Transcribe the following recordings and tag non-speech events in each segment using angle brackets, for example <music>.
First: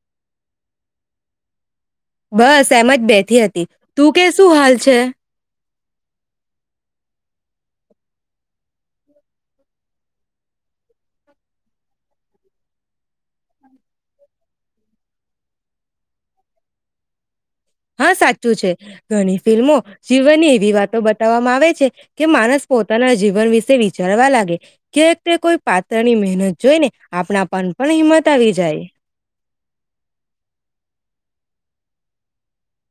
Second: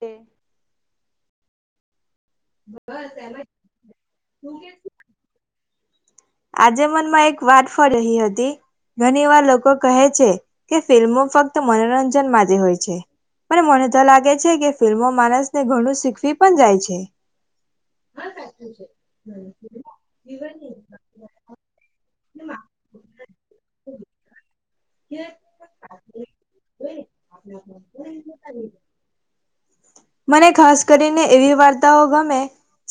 તે બસ એમ જ બેઠ હતી, તું કે સુું હાલ છે? આજે મનમાં એક વાત ફળ રહી હતી, ઘણી વાર લોકો કહે છે કે ફિલ્મો ફક્ત મનોરંજન માં હોય છે, પણ મને તો લાગે છે કે ફિલ્મો માણસને ઘણું શીખવી પણ જાય છે. હા સાચું છે, ઘણી ફિલ્મો જીવની એવી વાતો વામાં આવે છે કે માણસ પોતાના જીવન વિશે વિચારવા લાગે. કે તે કોઈ પાત્ર ની મહેનત જોઈને આપણા પન પણ હિંમત આવી જાય. મને ખાસ કરીને એવી વાર્તાઓ ગમે,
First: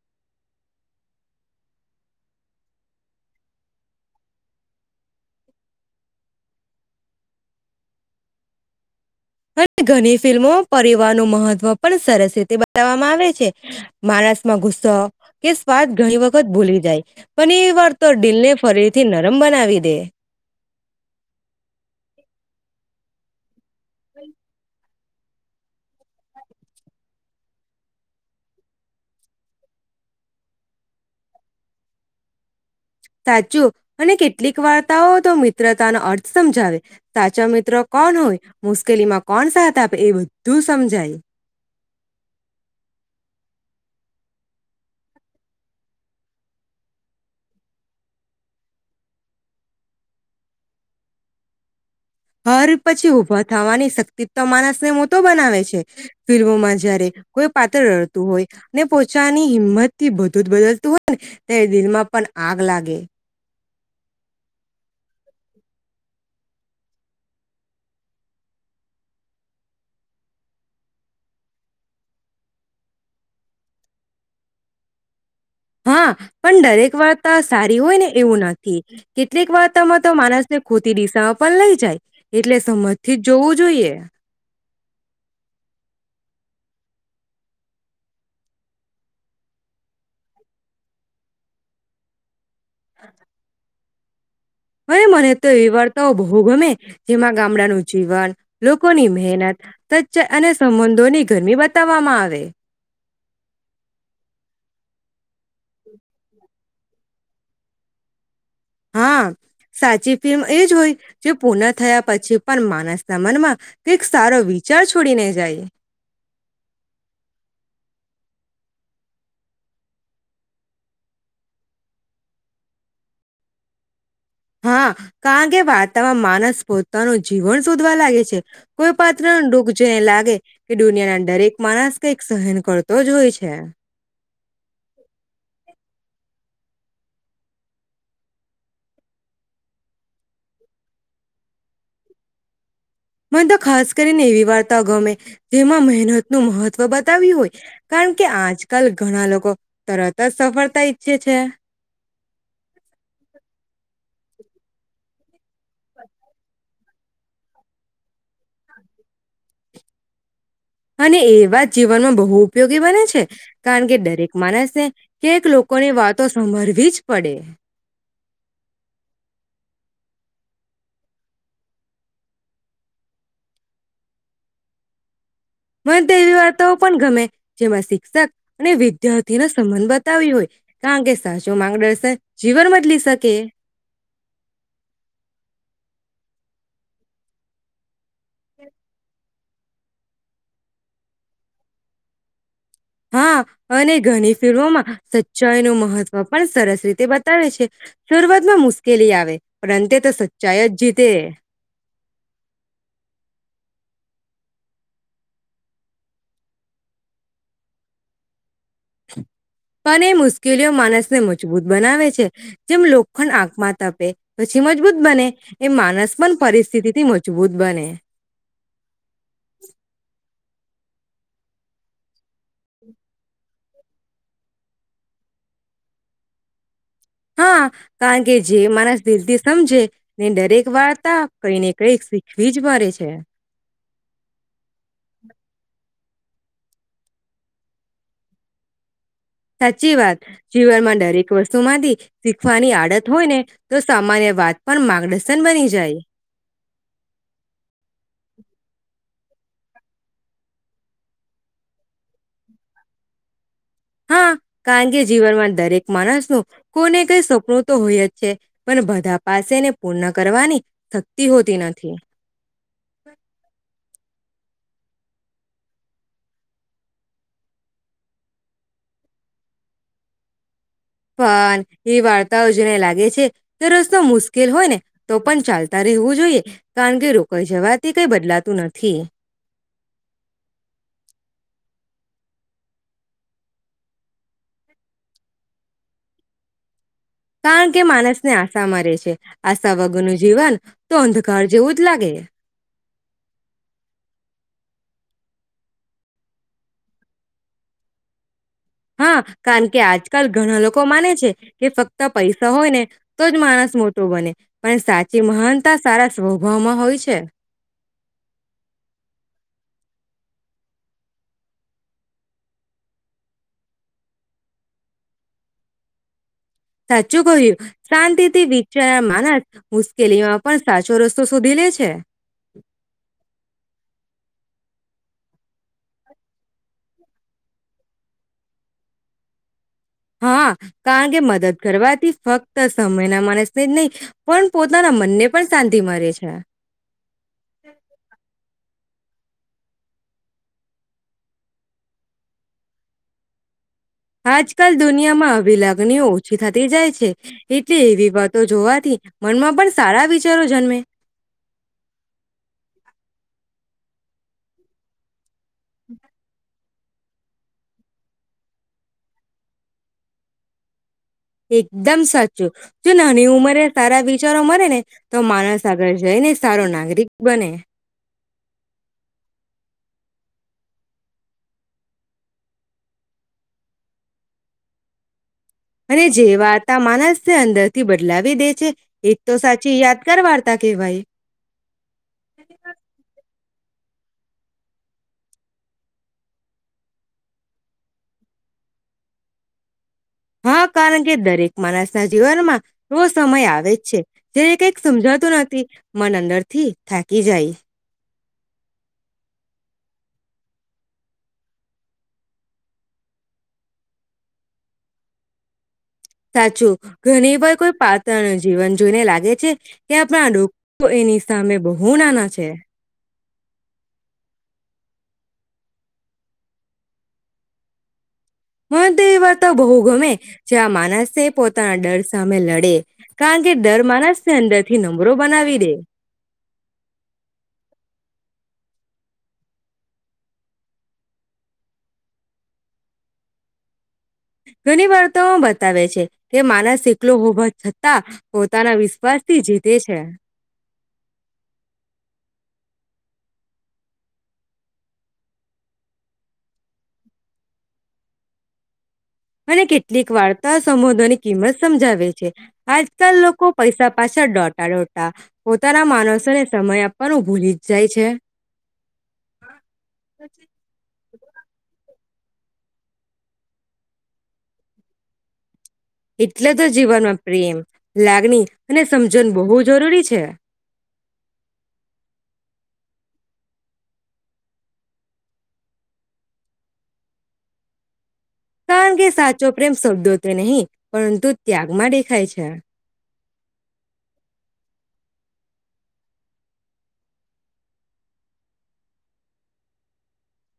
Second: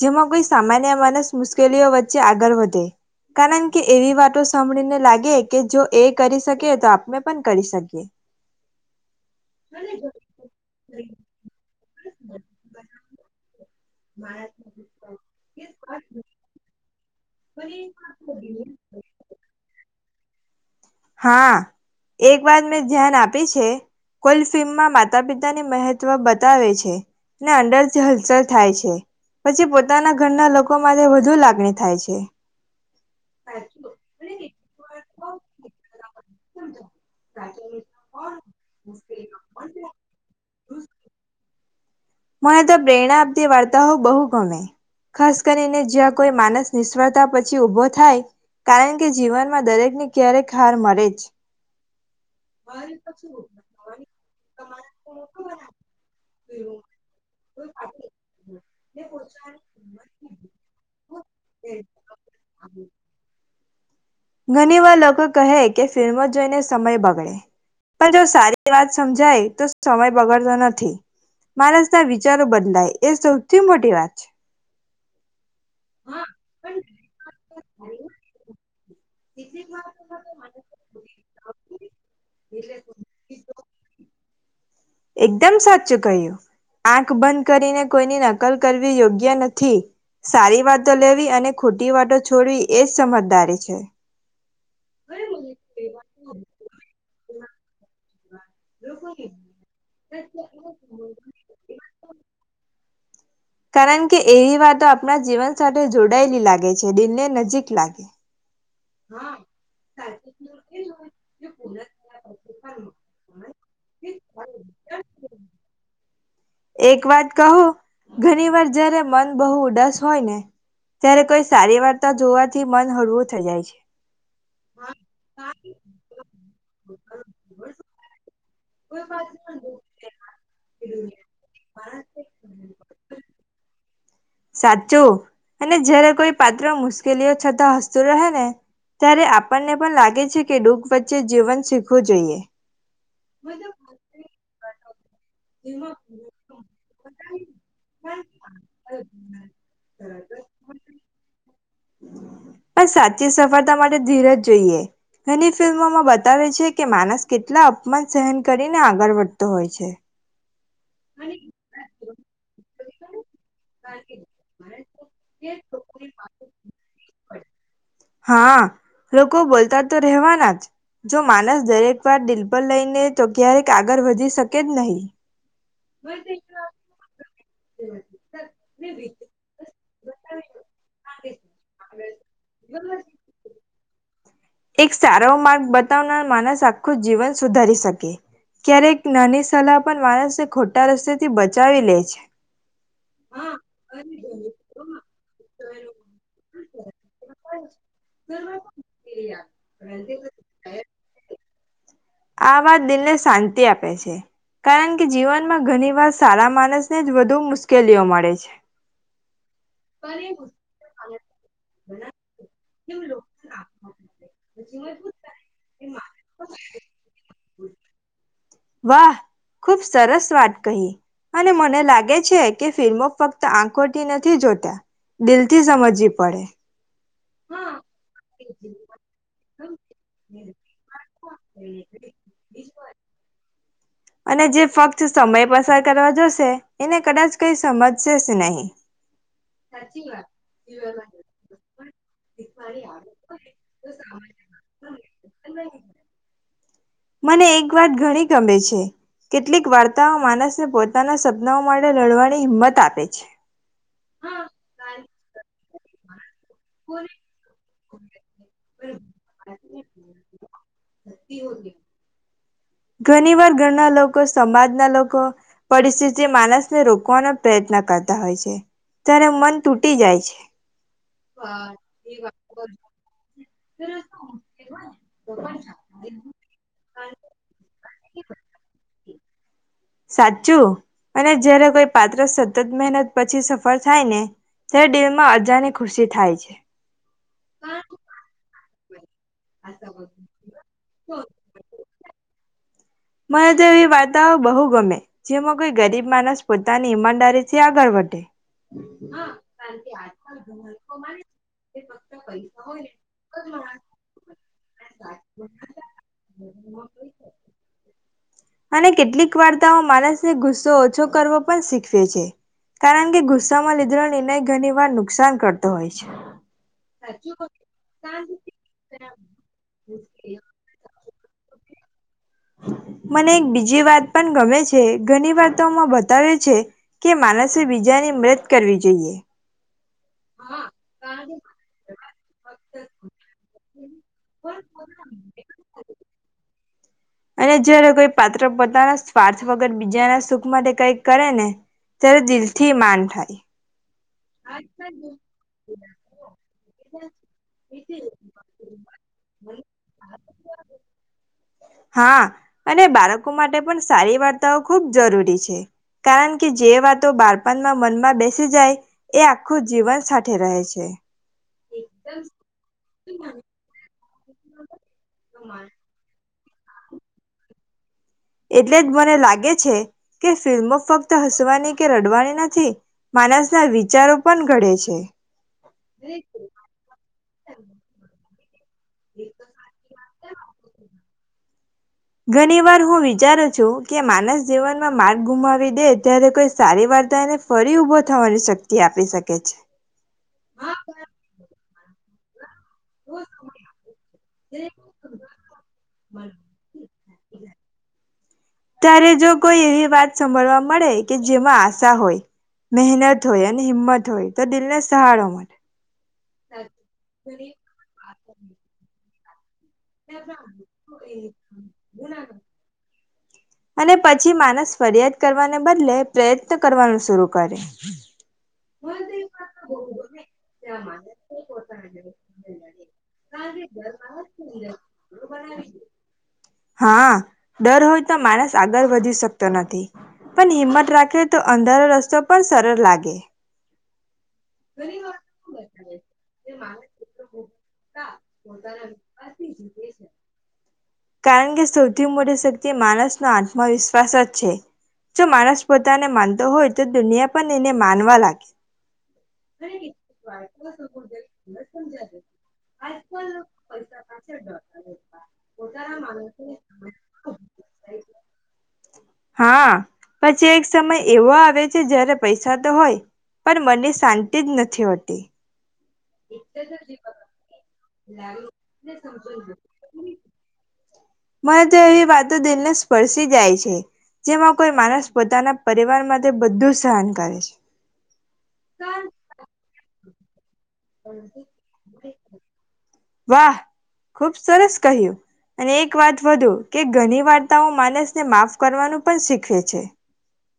જેમાં કોઈ સામાન્ય માનસ મુશ્કેલીઓ વચ્ચે આગળ વધે, કારણ કે એવી વાતો સાંભળીને લાગે કે જો એ કરી શકે તો આપમે પણ કરી શકીએ. અને ઘણી ફિલ્મો પરિવારનું મહત્વ પણ સરસ રીતે બતાવવામાં આવે છે. માણસ માં ગુસ્સો કે સ્વાદ ઘણી વખત ભૂલી જાય. પણ એ વાર તો ડીલને ફરીથી નરમ બનાવી દે. હા, એક વાત મેં ધ્યાન આપી છે કોલસીમાં મા માતા પિતાની મહત્વ બતાવે છે, ને અંદરથી હલચલ થાય છે, પછી પોતાના ઘરના લોકો માટે વધુ લાગણી થાય છે. સાચું, અને કેટલીક વાર્તાઓ તો મિત્રતાનો અર્થ સમજાવે, સાચો મિત્રો કોણ હોય મુશ્કેલીમાં કોણ સાથ આપે એ બધું સમજાય. મને તો પ્રેરણા આપતી વાર્તાઓ બહુ ગમે, ખાસ કરીને જ્યાં કોઈ માણસ નિષ્ફળતા પછી ઊભો થાય, કારણ કે જીવનમાં દરેકને ક્યારેક હાર મળે જ. હર પછી ઊભા થવાની શક્તિ તો માણસ ને મોટો બનાવે છે, ફિલ્મોમાં જે જ્યારે કોઈ પાત્ર રડતું હોય ને પોચાની હિંમત થી બધું જ બદલતું હોય ને, દિલમાં પણ આગ લાગે. ઘણી વાર લોકો કહે કે ફિલ્મો જોઈને સમય બગડે, પણ જો સારી વાત સમજાય તો સમય બગાડતો નથી, માણસના વિચારો બદલાય એ સૌથી મોટી વાત છે. હા, પણ દરેક વાર્તા સારી હોય ને એવું નથી, કેટલીક વાર્તામાં તો માણસને ખોટી દિશામાં પણ લઇ જાય, એટલે સમજથી જ જોવું જોઈએ. એકદમ સાચું કહ્યું, આંખ બંધ કરીને કોઈની નકલ કરવી યોગ્ય નથી, સારી વાતો લેવી અને ખોટી વાતો છોડવી. એજ સમજદારી છે. અને મને તો એ વાર્તાઓ બહુ ગમે, જેમાં ગામડાનું જીવન, લોકોની મહેનત, સચ અને સંબંધોની ગરમી બતાવવામાં આવે. કારણ કે એ એ વાત આપણા જીવન સાથે જોડાયેલી લાગે છે દિલને નજીક લાગે. હા સાચી ફિલ્મ એજ હોય, જે પૂર્ણ થયા પછી પણ માણસના મનમાં, કંઈક સારો વિચાર છોડીને જાય. એક વાત કહું ઘણી વાર જયારે મન બહુ ઉદાસ હોય ને, ત્યારે કોઈ સારી વાર્તા જોવાથી મન હળવું થઈ જાય છે. હા કારણ કે વાર્તામાં માણસ પોતાનું જીવન શોધવા લાગે છે. કોઈ પાત્રનું દુઃખ જોઈને લાગે કે દુનિયા ના દરેક માણસ કંઈક સહન કરતો જ હોય છે. સાચું અને જયારે કોઈ પાત્ર મુશ્કેલીઓ છતાં હસતું રહે ને ત્યારે આપણને પણ લાગે છે કે દુખ વચ્ચે જીવન શીખવું જોઈએ. મને તો ખાસ કરીને એવી વાર્તાઓ ગમે જેમાં મહેનતનું મહત્વ બતાવ્યું હોય, કારણ કે આજકાલ ઘણા લોકો તરત જ સફળતા ઈચ્છે છે. આ સાચી સફળતા માટે ધીરજ જોઈએ. ઘણી ફિલ્મોમાં બતાવે છે કે માણસ કેટલા અપમાન સહન કરીને આગળ વધતો હોય છે. અને એવા જ જીવનનો બહુ ઉપયોગ ગી બને છે. કારણ કે દરેક માણસ ને કેક લોકોની વાતો સાંભળવી જ પડે. હા લોકો બોલતા તો રહેવાના જ, જો માણસ દરેક વાર દિલ પર લઈ લે તો ક્યારેક આગળ વધી શકે જ નહીં. મન તો એવી વાર્તાઓ પણ ગમે જેમાં શિક્ષક અને વિદ્યાર્થી નો સંબંધ બતાવ્યો હોય કારણ કે સાચો માગદર્શન જીવન બદલી શકે. એક સારો માર્ગ બતાવનાર માણસ આખું જીવન સુધારી શકે. ક્યારેક નાની સલાહ પણ માણસને ખોટા રસ્તે થી બચાવી લે છે. હા અને ઘણી ફિલ્મોમાં સચ્ચાઈ નું મહત્વ પણ સરસ રીતે બતાવે છે. શરઆતમાં મુશ્કેલી આવે પણ અંતે તો સચ્ચાઈ જ જીતે. આ વાત દિલને શાંતિ આપે છે. કારણ કે જીવનમાં ઘણી વાર સારા માણસને જ વધુ મુશ્કેલીઓ મળે છે. પણ એ મુશ્કેલીઓ માણસને મજબૂત બનાવે છે. જેમ લોખંડ આંખમાં તપે પછી મજબૂત બને એ માનસ પણ પરિસ્થિતિ તિ મજબૂત બને. વાહ, ખુબ સરસ શુ વાત કહી અને મને લાગે છે કે ફિલ્મો ફક્ત આંખોથી નથી જોતા દિલથી સમજવી પડે. હા, કારણ કે જે માણસ દિલથી સમજે ને દરેક વાર્તા કઈને કઈક શીખવી જ પડે છે. અને જે ફક્ત સમય પસાર કરવા જશ શે, એને કદાચ કઈ સમજશે સ નહી. સાચી વાત જીવનમાં દરેક વસ્તુમાંથી શીખવાની આડત હોય ને તો સામાન્ય વાત પણ માર્ગદર્શન બની જાય. મને એક વાત ઘણી ગમે છે. કેટલીક વાર્તાઓ માણસને પોતાના સપનાઓ માટે લડવાની હિંમત આપે છે. હા કારણ કે જીવનમાં દરેક માણસનું કોઈને કઈ સપનું તો હોય જ છે. પણ બધા પાસેને પૂર્ણ કરવાની શક્તિ હોતી નથી. ઘણી વાર ઘણા લોક કો, સમાજના લોકો પરિસ્થિતિ માણસને રોકવાનો પ્રયત્ન કરતા હોય છે, ત્યારે મન તૂટી જાય છે. પણ એ વાર્તાઓ જેને લાગે છે. કે રસ્તો મુશ્કેલ હોય ને તો પણ ચાલતા રહેવું જોઈએ, કારણ કે રોકાઈ જવાથી કઈ બદલાતું નથી. સાચું, અને જયારે કોઈ પાત્ર સતત મહેનત પછી સફળ થાય ને ત્યારે દિલમાં અજાની ખુશી થાય છે. કારણ કે માણસને આશા મરે છે આશા વગરનું જીવન તો અંધકાર જેવું જ લાગે. મને તો એવી વાર્તાઓ બહુ ગમે જેમાં કોઈ ગરીબ માણસ પોતાની ઈમાનદારી થી આગળ વધે. હા કારણ કે આજકાલ ઘણા લોકો માને છે કે ફક્ત પૈસા હોય ને તો જ માણસ મોટો બને, પણ સાચી મહાનતા સારા સ્વભાવમાં હોય છે. અને કેટલીક વાર્તાઓ માણસને ગુસ્સો ઓછો કરવો પણ શીખવે છે. કારણ કે ગુસ્સામાં લીધેલો નિર્ણય ઘણી વાર નુકસાન કરતો હોય છે. સાચું કહ્યું શાંતિથી વિચાર્યા માનસ મુશ્કેલીમાં પણ સાચો રસ તો શોધી લે છે. મને એક બીજી વાત પણ ગમે છે ઘણી વાતોમાં બતાવે છે કે માણસે બીજાની મદત કરવી જોઈએ. હા કારણ કે મદદ કરવાથી ફક્ત સામે ના માણસને જ નહીં પણ પોતાના મનને પણ શાંતિ મળે છે. અને જયારે કોઈ પાત્ર પત પોતાના સ્વાર્થ વગર બીજાના સુખ માટે કઈ કરે ને ત્યારે દિલ થી માન થાય. આજકાલ દુનિયામાં આવી લાગણીઓ ઓછી થતી જાય છે એટલે એવી વાતો જોવાથી મનમાં પણ સારા વિચારો જન્મે. લોકો માટે પણ સારી વાર્તાઓ ખૂબ જરૂરી છે. કારણ કે જે વાતો બાળપણમાં મનમાં બેસી જાય એ આખું જીવન સાથે રહે છે. એકદમ સાચું જો નાની ઉંમરે સારા વિ ચારો મરે ને તો માણસ આગળ જઈ ને સારો નાગરિક બને. એટલે જ મને લાગે છે કે ફિલ્મો ફક્ત હસવાની કે રડવાની નથી માનસના વિચારો પણ ઘડે છે. અને જે વાર્તા માનસને અંદરથી બદલાવી દે એક તો સાચી યાદગાર વાર્તા કેવાઈ. ગણી વાર હુ વિચારું છુ કે માનસ જીવનમાં માર્ગ ગુમાવી દે ત્યારે કોઈ સારી વાર્તા એને ફરી ઉભો થવાની શક્તિ આપી શકે છે. હા કારણ કે દરેક માણસ તા જીવનમાં રો સમય આવે જ છે જેને કઈક સમજાતું નથી મન અંદર થી થાકી જાય. ત્યારે જો કોઈ એવી વાત સાભળવા મળે કે જેમાં આશા હોય, મહેનત હોય અને હિંમત હોય તો દિલને સહારો મળે. સાચું, ઘણી વાર કોઈ પા તણું જીવન જોને લાગે છે ત્યાં આપણા ડ એની સામે બહુ નાના છે. અને પછી માણસ ફરિયાદ કરવાને બદલે પ્રયત્ન કરવાનું શરૂ કરે. મહંત એ વા તો બહુ ગમે, જ્યાં માનસે પોતાના ડર સામે લડે, કારણ કે ડર માનસ <unintelligible> આગળ વધી શકતો નથી, પણ હિંમત રાખે તો અંધારો રસ્તો પણ સરળ લાગે. ઘણી વાર્તા બતાવે છે, કે માનસ એકલો હોવા છતાં, પોતાના વિશ્વાસ થી જીતે છે. કારણ કે સૌથી મોટી શક્તિ માણસનો આત્મવિશ્વાસ જ છે, જો માણસ પોતાને માનતો હોય તો દુનિયા પણ એને માનવા લાગે. અને કેટલીક વાર્તા સંબોંધોની કિંમત સમજાવે છે, આજકાલ લોકો પૈસા પાછા ડોટા ડોટા જ જાય છે હા પછી એક સમય એવો આવે છે <unintelligible> જયારે પૈસા તો હોય, પણ મને શાંતિ જ નથી હોતી. એટલે તો જીવનમાં પ્રેમ લાગણી, અને સમજણ બહુ જરૂરી છે. મરે તો એવી વાતો દિલને સ્પર્શી જાય છે જેમાં કોઈ માણસ પોતાના પરિવાર માટે બધું સહન કરે છે. કારણ કે સાચો પ્રેમ શબ્દો તે નહીં. પરંતુ ત્યાગમાં દેખાય છે. વાહ, ખુબ સરસ કહ્યું અને એક વાત વધુ કે ઘણી વાર્તાઓ માનસને માફ કરવાનું પણ શીખવે છે.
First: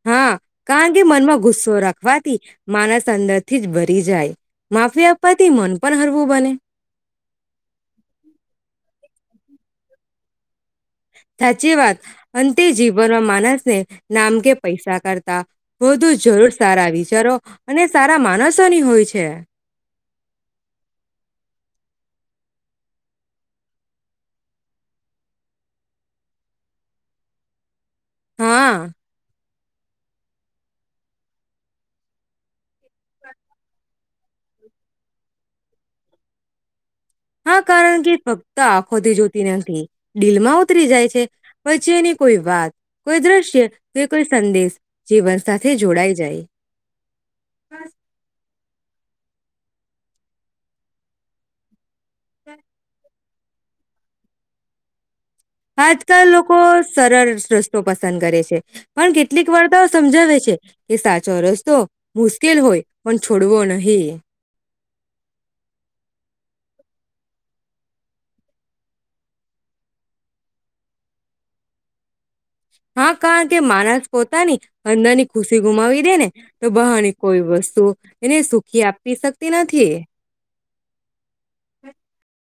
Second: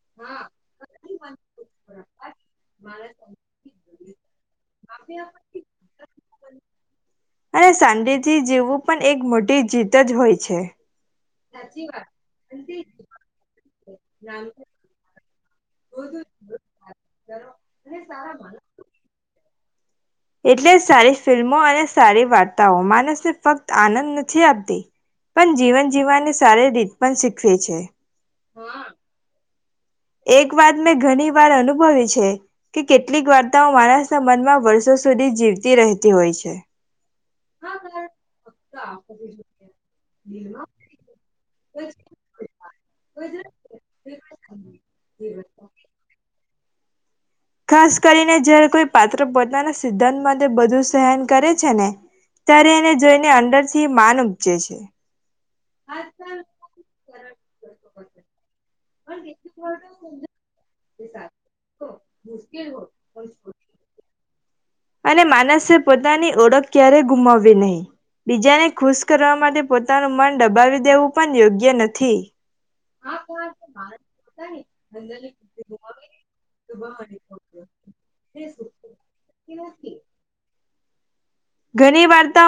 હા કારણ કે મનમાં ગુસ્સો રાખવાથી માનસ અંદરથી જ ભરી જાય. માફી આપવાથી મન પણ હરવું બને. અને સંડે થી જેવું પણ એક મોટી જીત જ હોય છે. સાચી વાત અંતે જીવનવા માનર ને નામ કે પૈસા કરતા <unintelligible> વધુ જરૂર સારા વિચારો અને સારા માણસોની હોય છે. એટલે સારી ફિલ્મો અને સારી વાર્તાઓ માણસને ફક્ત આનંદ નથી આપતી પણ જીવન જીવવાની સારી રીત પણ શીખવે છે. હા. એક વાત મેં ઘણી વાર અનુભવી છે. કે કેટલીક વાર્તાઓ માનસ મનમાં વર્ષો સુધી જીવતી રહેતી હોય છે. હા કારણ કે ફક્ત આંખોથી જોતી નથી દડીલમાં ઉતરી જાય છે પછી એની કોઈ વાત કોઈ દ્રશ્ય કે કોઈ સંદેશ જીવન સાથે જોડાઈ જાય. ખાસ કરીને જ કોઈ પાત્ર પોતાના સિદ્ધાંત માટે બધું સહન કરે છે ને ત્યારે એને જોઈને ને અંંદર થી માન ઉપજે છે. આજકાલ લોકો સરળ રસ્તો પસંદ કરે છે. પણ કેટલીક વાર્તાઓ સમજાવે છે કે સાચો રસ્તો મુશ્કેલ હોય પણ છોડવો નહી. અને માનસે પોતાની ઓળખ ક્યારેય ગુમાવવી નહી બીજાને ખુશ કરવા માટે પોતાનું મન દબાવી દેવું પણ યોગ્ય નથી. હા કારણ કે માણસ પોતાની અંદરની ખુશી ગુમાવી દે ને તો બહાની કોઈ વસ્તુ એને સુખી આપી શક તી નથી. ઘણી વાર્તાઓ